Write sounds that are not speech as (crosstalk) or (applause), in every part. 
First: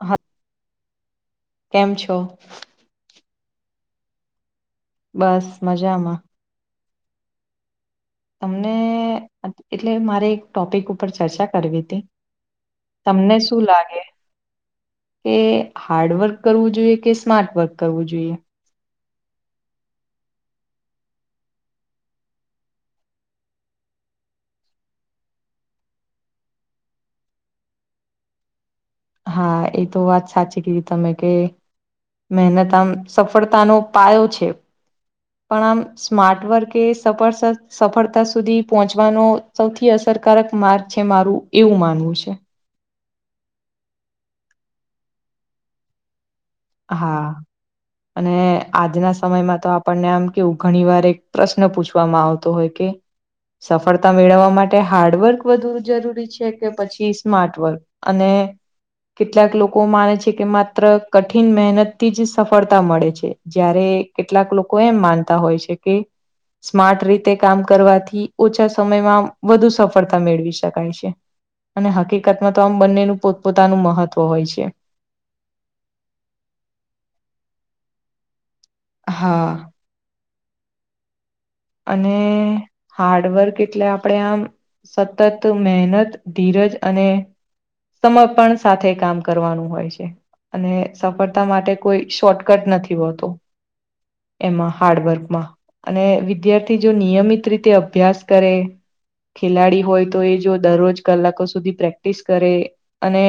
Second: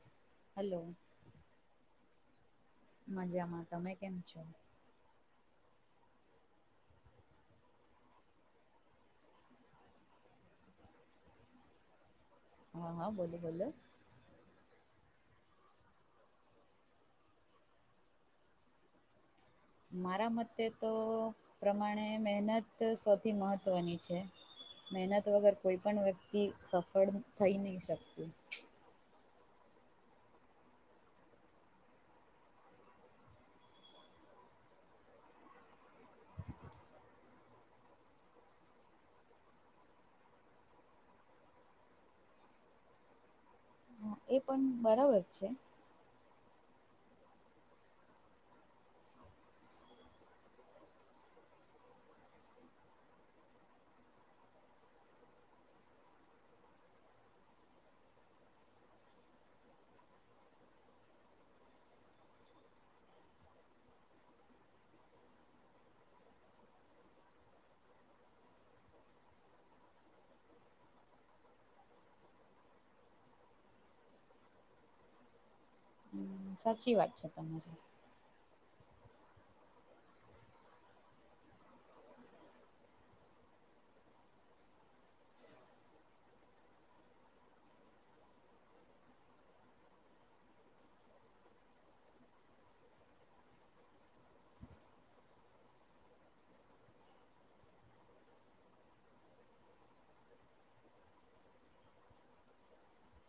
હ લો કેમ છો? મજામાં. તમે કેમ છો? બસ મજામાં. તમને અ એટલે મારે એક ટોપિક ઉપર ચર્ચા કરવી તી. હા હા તમને બોલો શું બોલો લાગે એ હાર્ડવર્ક કરવું જોઈએ કે સ્માર્ટ વર્ક કરવું જોઈએ? મારા મતે તો પ્રમાણે મહેનત સૌથી મહત્વની છે. મહેનત વગર કોઈ પણ વ્યક્તિ સફળ થઈ ની શકતું. હા એ તો વાત સાચી કીધી તમે કે મહેનત આમ સફળતાનો પાયો છે. પણ આમ સ્માર્ટ વર્ક એ સફળ (inaudible) સફળતા સુધી પહોંચવાનો સૌથી અસરકારક માર્ગ છે મારું એવું માનવું છે. હા એ પન બરાબર છે. હા અને આજના સમયમાં તો આપણને આમ કેવું ઘણી વાર એક પ્રશ્ન પૂછવામાં આવતો હોય કે સફળતા મેળવવા માટે હાર્ડવર્ક વધુ જરૂરી છે કે પછી સ્માર્ટવર્ક? અને કેટલાક લોકો માને છે કે માત્ર ક ઠિન મહેનતથી જ સફળતા મળે છે. જયારે કેટલાક લોકો એમ માનતા હોય છે કે સ્માર્ટ રીતે કામ કરવાથી ઓછા સમયમાં વધુ સફળતા મેળવી શકાય છે. અને હકીકતમાં તો આમ બંનેનું પોતપોતાનું મહત્વ હોય છે. હમ સાચી વાત છે તમારી. હા અને હાર્ડવર્ક એટલે આપણેે આમ સતત મહેનત, ધીરજ અને સમર્પણ સાથે કામ કરવાનું હોય છે. અને સફળતા માટે કોઈ શોર્ટકટ નથી હોતો. એમાં હાર્ડવર્કમાં અને વી વિદ્યાર્થી જો નિયમિત રીતે અભ્યાસ કરે ખેલાડી હોય તો એ જો દરરોજ કલાકો સુધી પ્રેક્ટિસ કરે અને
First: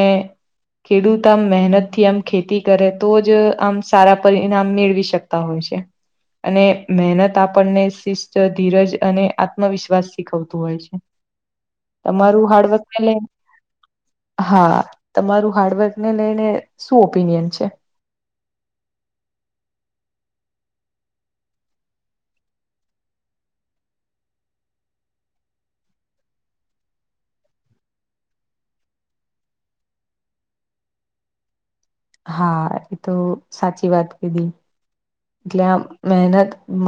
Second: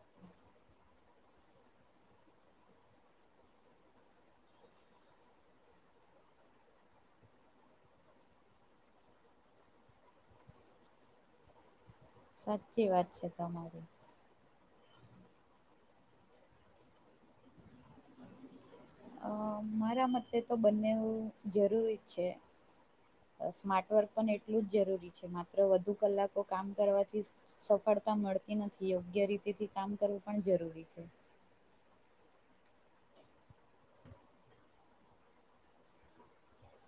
ખેડૂત આમ મહેનતથી આમ ખેતી કરે તો જ આમ સારા પરિણામ મેળવી શક તા હોય છે. અને મહેનત આપણને શિસ્ત ધીરજ અને આત્મવિશ્વાસ શીખવતું હોય છે તમારું સાચી હાર્ડવર્ક વાત લ છે તમારી હા તમારું હાર્ડવર્ક ને લઈને શું ઓપિનિયન છે? અ મારા મતે તો બંને જરૂરી છે સ્માર્ટ વર્ક પણ એટલું જ જરૂરી છે માત્ર વધુ કલાકો કામ કરવાથી સફળતા મળતી નથી યોગ્ય રીતે થી કામ કરવું પણ જરૂરી છે હા એ તો સાચી વાત કીધી એટલે આમ મહેનત મ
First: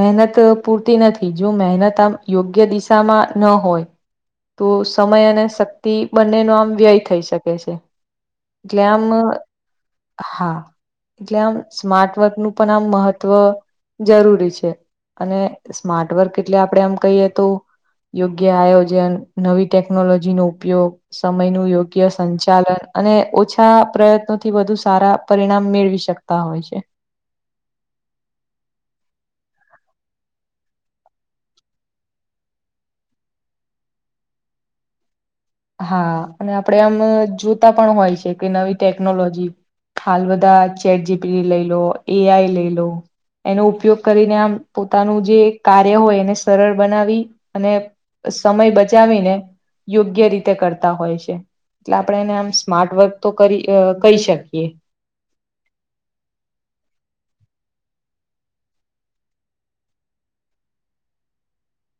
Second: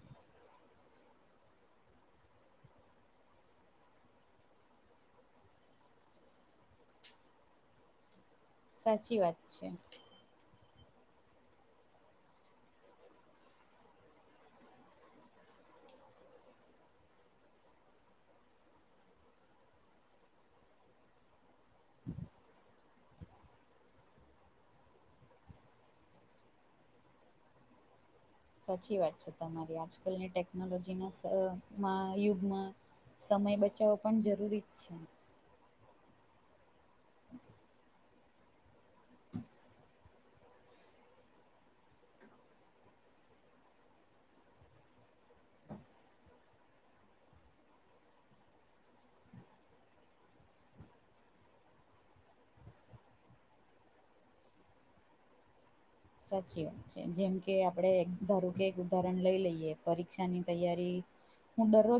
મહેનત પૂરતી નથી જો મહેનત આમ યોગ્ય દિશામાં ન હોય તો સમય અને શક્તિ બંને નો આમ વ્યય થઈ શકે છે ટલે આમ સાચી વાત છે હા એટલે આમ સ્માર્ટ વર્ક નું પણ આમ મહત્વ જરૂરી છે અને સ્માર્ટ વર્ક એટલે આપડે એમ કહીએ તો યોગ્ય આયોજન નવી ટેકનોલોજી નો ઉપયોગ સમય નું યોગ્ય સંચાલન અને ઓછા પ્રયત્નોથી વધુ સારા પરિણામ મેળવી શક તા હોય છે સાચી વાત છે તમારી આજકાલની ટેકનોલોજીમાં સ મા યુગમાં સમય બચાવો પણ જરૂરી જ છે હા અને આપડે આમ જોતા પણ હોય છે કે નવી ટેકનોલોજી હાલ બધા ચેટ જી પી ટી લઈ લો એ આઈ લઈ લો એનો ઉપયોગ કરીને આમ પોતાનું જે કાર્ય હોય એને સરળ બનાવી અને સમય બચાવીને યોગ્ય રીતે તે કરતા હોય છે એટલે આપણે એને આમ સ્માર્ટ વર્ક તો કરી કરી શકીએ સાચી વાત છે જેમ કે આપડે ધારો કે એક ઉદાહરણ લઈ લઈએ પરીક્ષા ની તૈયારી હું દરરોજ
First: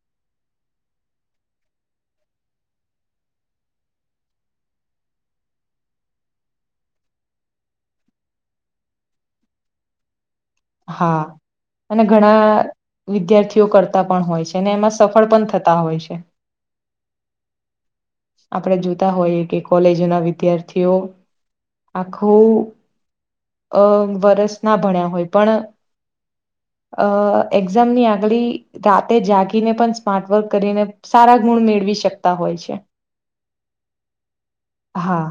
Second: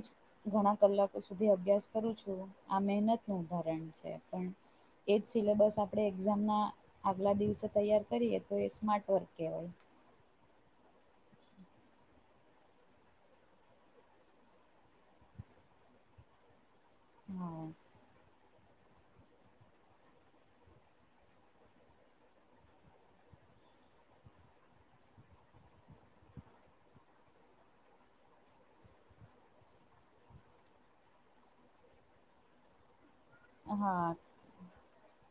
ઘણા કલાકો સુધી અભ્યાસ કરું છું આ મહેનત નું ઉદાહરણ છે પણ એ જ સિલેબસ આપડે એક્ઝામના આગલા દિવસે તૈયાર કરીએ તો એ માર્ટ વર્ક કહેવાય હા અને ઘણા વિદ્યાર્થીઓ કરતા પણ હોય છે અને એમાં સફળ પણ થતા હોય છે હા આપડે જોતા હોઈએ કે કોલેજો ના વિદ્યાર્થીઓ આખું અ વરસ ના ભણ્યા હોય પણ અ એક્ઝામની આગલી રાતે જાગીને પણ સ્માર્ટ વર્ક કરીને સારા ગુણ મેળવી શકતા હોય છે હા હા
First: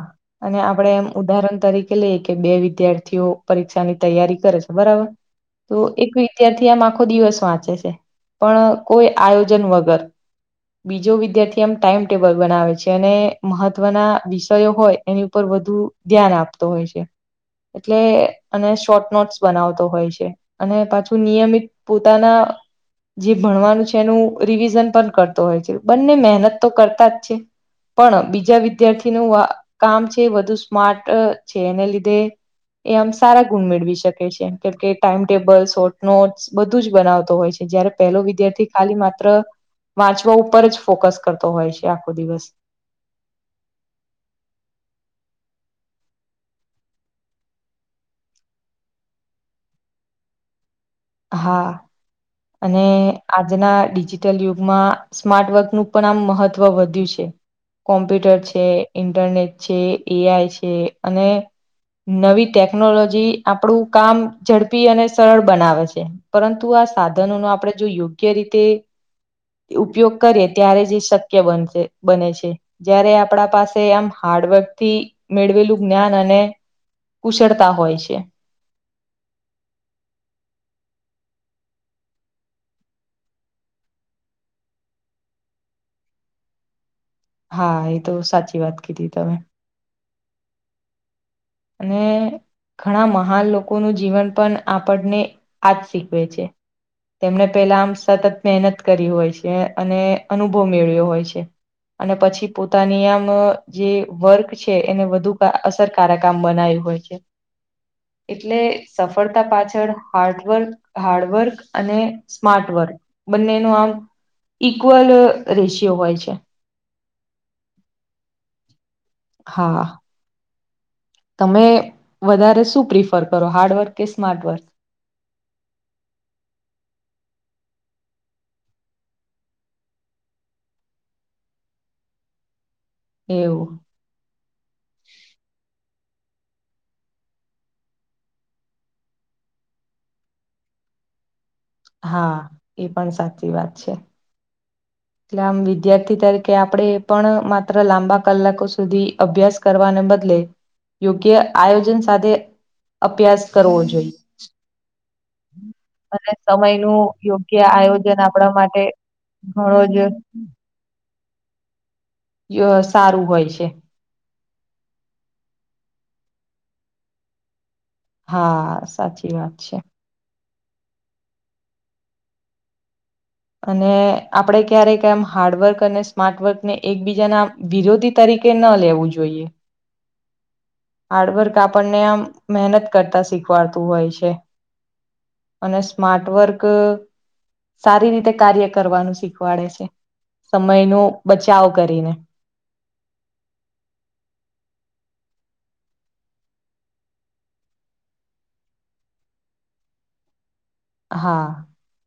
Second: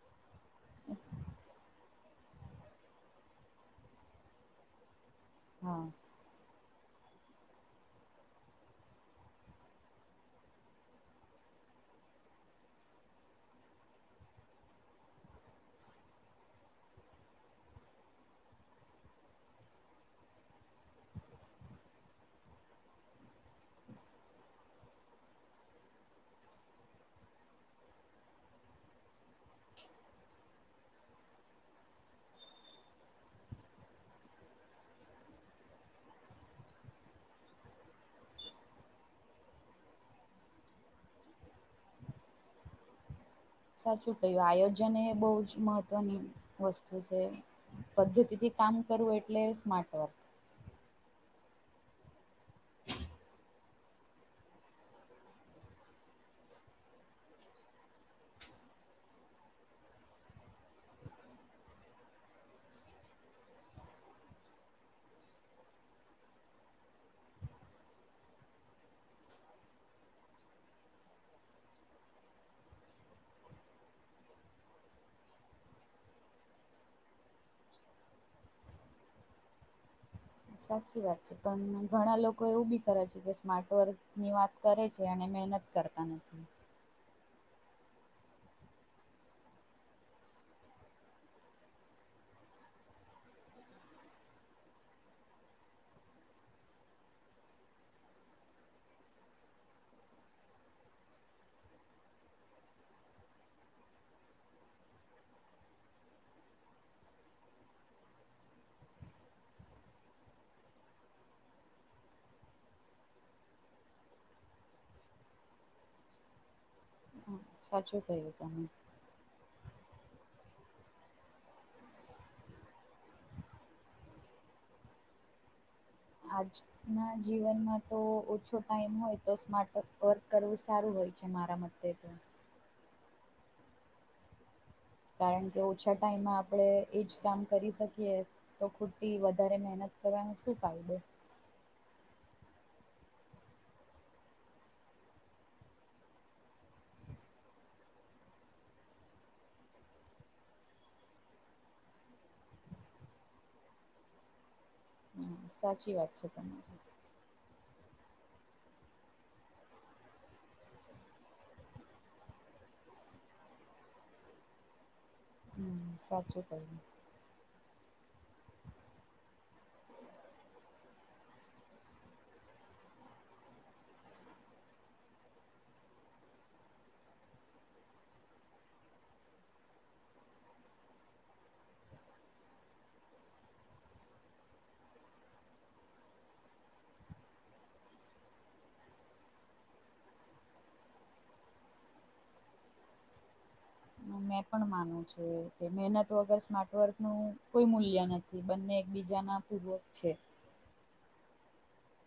અને આપડે એમ ઉદાહરણ તરીકે લઈએ કે બે વિદ્યાર્થીઓ પરીક્ષાની તૈયારી કરે છે બરાબર તો હા એક ત્યારથી આમ આખો દિવસ વાંચે છે પણ કોઈ આયોજન વગર બીજો વિદ્યાર્થી એમ ટાઈમ ટેબલ બનાવે છે અને મહત્વના વિષયો હોય એની ઉપર વધુ ધ્યાન આપતો હોય છે એટલે અને શોર્ટ નોટ્સ બનાવતો હોય છે અને પાછું નિયમિત પોતાના જે ભણવાનું છે એનું રિવિઝન પણ કરતો હોય છે બંને મહેનત તો કરતા જ છે પણ બીજા વિદ્યાર્થીનું કામ છે વધુ સ્માર્ટ છે એને લીધે એ આમ સારા ગુણ મેળવી સ કે છે ટાઈમટેબલ શોર્ટ નોટ બધું જ બનાવતો હોય છે જયારે પહેલો વિદ્યાર્થી ખાલી માત્ર વાંચવા ઉપર જ ફોકસ કરતો હોય છે આખો દિવસ સાચું કહ્યું આયોજન એ બહુ જ મહત્વની વસ્તુ છે, પદ્ધતિથી કામ કરવું એટલે સ્માર્ટ વર્ક. હા. અને આજના ડિજિટલ યુગમાં સ્માર્ટ વર્કનું પણ આમ મહત્વ વધ્યું છે. કોમ્પ્યુટર છે, ઇન્ટરનેટ છે, એ આઈ છે, અને નવી ટેકનોલોજી આપડું કામ ઝડપી અને સરળ બનાવે છ એ, પરંતુ આ સાધનો નો આપણેે જો યોગ્ય રીતે ઉપયોગ કરીએ ત્યારે જ એ શક્ય બનશે, બને છે. જયારે આપણા પાસે આમ હાર્ડવર્કથી મેળવેલું જ્ઞાન અને કુશળતા હોય છે. સાચી વાત છે, પણ ઘણા લોકો એવું બી કરે છે કે સ્માર્ટવર્કની વાત કરે છે, અને મહેનત કરતા નથી. હા એ તો સાચી વાત કીધી તમે. અને ઘણા મહાન લોકોનું જીવન પણ આપણને આ જ શીખવે છે. તેમને પહેલા આમ સતત મહેનત કરી હોય છે, અને અનુભવ મેળવ્યો હોય છે. અને પછી પોતાની આમ જે વર્ક છે એને વધુ કા અસરકારક કામ બનાયું હોય છે. એટલે સફળતા પાછળ હાર્ટવર્ક હાર્ડવર્ક અને સ્માર્ટ વર્ક, બંને નું આમ ઈક્વલ રેશિયો હોય છે. સાચું ક્હયું તમે. હા. તમે વધારે શું પ્રિફર કરો હાર્ડવર્ક, કે સ્માર્ટ વર્ક? આ જ ના જીવનમાં તો ઓછો ટાઈમ હોય તો સ્માર્ટ વક વર્ક કરવું સારું હોય છે મારા મત તે તો. એવું. કારણ કે ઓછા ટાઈમમાં આપણે એજ કામ કરી શકીએ. તો ખોટી વધારે મહેનત કરવાનો શું ફાયદો? હા, એ પણ સાચી વાત છે. એટલે આમ વિદ્યાર્થી તરીકે આપણે પણ માત્ર લાંબા કલાકો સુધી અભ્યાસ કરવાને બદલે યોગ્ય આયોજન સાથે અભ્યાસ કરવો જોઈએ. સાચી વાત છે અને તમારી સમય નું યોગ્ય આયોજન આપણા માટે (unintelligible) ય સારું હોય છે. હમ્મ, સાચું કહ્યું. હા સાચી વાત છે. અને આપણે ક્યારેક એમ હાર્ડવર્ક અને સ્માર્ટવર્ક ને એકબીજાના વિરોધી તરીકે ન લેવું જોઈએ. હાર્ડવર્ક આપણને આમ મહેનત કરતા શીખવાડતું હોય છે. અને સ્માર્ટવર્ક સારી રીતે કાર્ય કરવાનું શીખવાડે છે, સમયનો બચાવ કરીને. મેં પણ માનું છેું કે મહેનત વગર સ્માર્ટ વર્કનું કોઈ મૂલ્ય નથ થી, બંને એકબીજા ના પૂર્વક છે. હા.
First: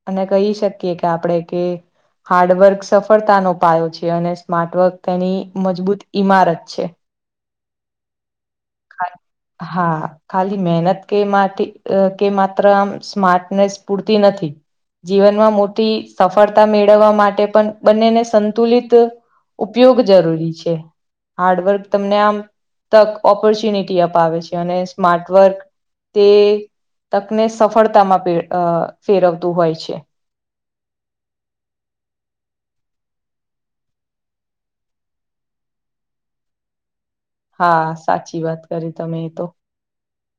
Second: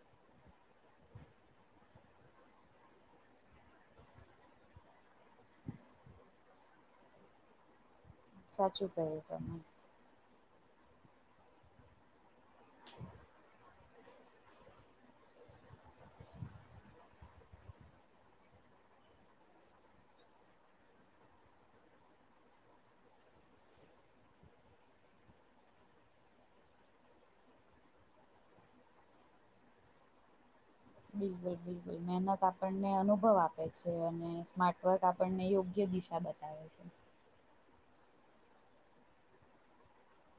અને કહી શકીએ કે આપણેે કે હાર્ડવર્ક સફળતાનો પાયો છે, અને સ્માર્ટવર્ક તેની મજબૂત ઈમારત છે. સાચું કહ્યું તમે. હા, ખાલી મહેનત કે માટી કે માત્ર આમ સ્માર્ટનેસ પૂરતી નથી. જીવનમાં મોટી સફળતા મેળવવા માટે પણ બંનેને સંતુલિત ઉપયોગ જરૂરી છે. હાર્ડવર્ક તમને આમ તક, ઓપ પોર્ચ્યુનિટી અપાવે છે, અને સ્માર્ટવર્ક તે તકને સફળતામાં ફેરવતું હોય છે. બિલકુલ બિલકુલ મહેનત આપણને અનુભવ આપે છે અને સ્માર્ટવર્ક આપણને યોગ્ય દિશા બને (inaudible) હા સાચી વાત કરી તમે તો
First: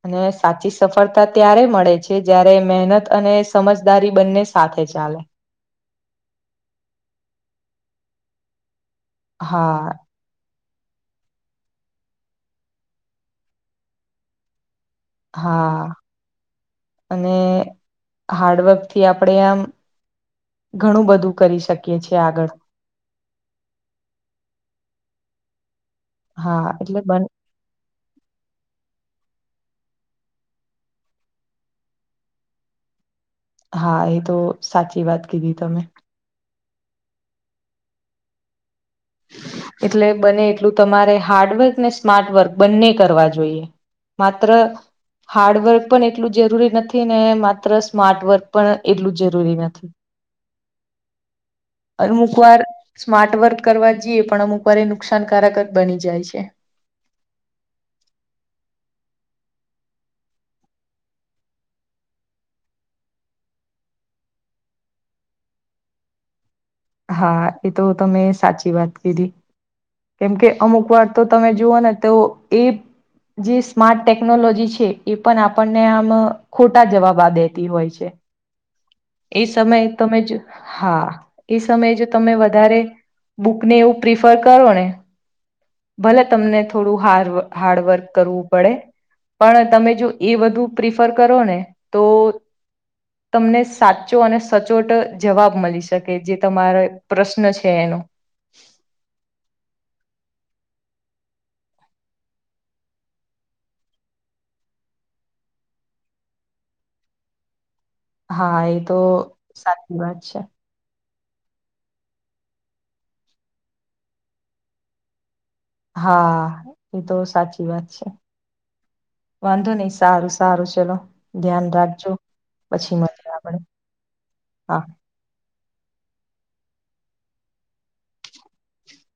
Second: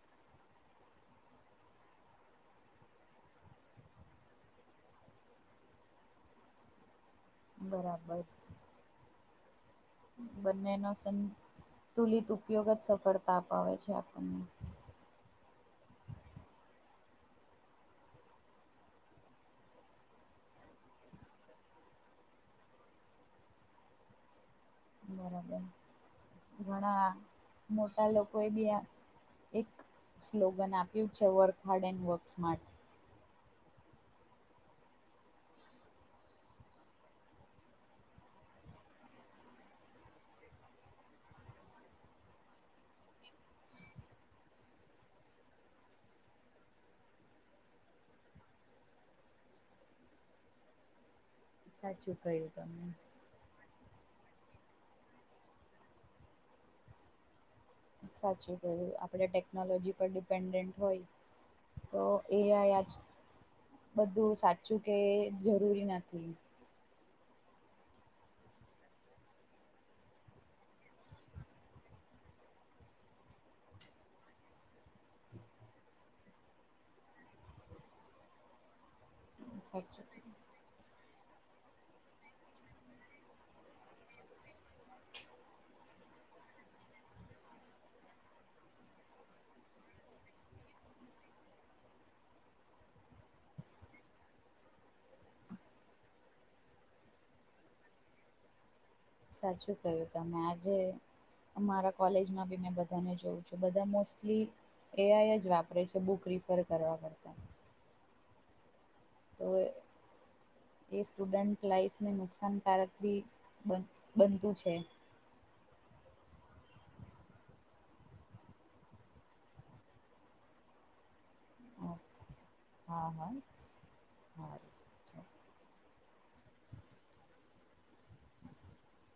અને સાચી સફળતા ત્યારે મળે છે જયારે મહેનત અને સમજદારી બંને સાથે ચાલે બરાબર. હા. બંનેનો સંતુલિત ઉપયોગ જ સફળતા અપાવે છે આપણને હા અને હાર્ડવર્ક થી આપણે આમ ઘણું બધું કરી શકીએ છીએ આગળ બરાબર હા એટલે ઘણા બન મોટા લોકો એ બી આ એક સ્લોગન આપ્યું છે વર્ક હાર્ડ એન્ડ વર્ક્સ માર્ હા એ તો સાચી વાત કીધી તમે એટલે બને એટલું તમારે હાર્ડવર્ક ને સ્માર્ટવર્ક બંને કરવા જોઈએ. માત્ર હાર્ડવર્ક પણ એટલું જરૂરી નથી ને માત્ર સ્માર્ટવર્ક પણ એટલું જરૂરી નથી. સાચું અમુક કહ્યું વાર તમને. સ્માર્ટ વર્ક કરવા જઈએ પણ અમુક વાર એ નુકસાનકારક જ બની જાય છે. સાચું કય્યું આપણે ટેકનોલોજી પર ડિપેન્ડન્ટ હોય તો એઆ આજ બધું સાચું કે જરૂરી નથી. હા એ તો તમે સાચી વાત કીધી કેમ કે અમુક વાર તો તમે જુઓ ને તો એ જે સ્માર્ટ ટેકનોલોજી છે એ પણ આપણને આમ ખોટા જવાબા દેતી હોય છે એ સમયે સાચું તમે જ હા એ સમયે જો તમે વધારે બુકને એવું પ્રિફર કરો ને ભલે તમને થોડું હાર હાર્ડવર્ક કરવું પડે પણ તમે જો એ બધું પ્રિફર કરો ને તો તમને સાચો અને સચોટ જવાબ મળી શકે જે તમારે પ્રશ્ન છે એનો સાચું કય્યું તમે આજે મારા કોલેજમાં બી મેં બધાને જોઉં છું બધા મોસ્ટલી એ આઈ જ વાપરે છે બુક રિફર કરવા કરતાં હા એ તો સાચી વાત છે. એ સ્ટુડન્ટ લાઈફને નુકસાનકારક બી બનતું છે. હા એ તો સાચી વાત છે. વાંધો નહી સારું સારું ચલો. ધ્યાન રાખજો પછી હા મી હા આપણેે સારું હા. (inaudible)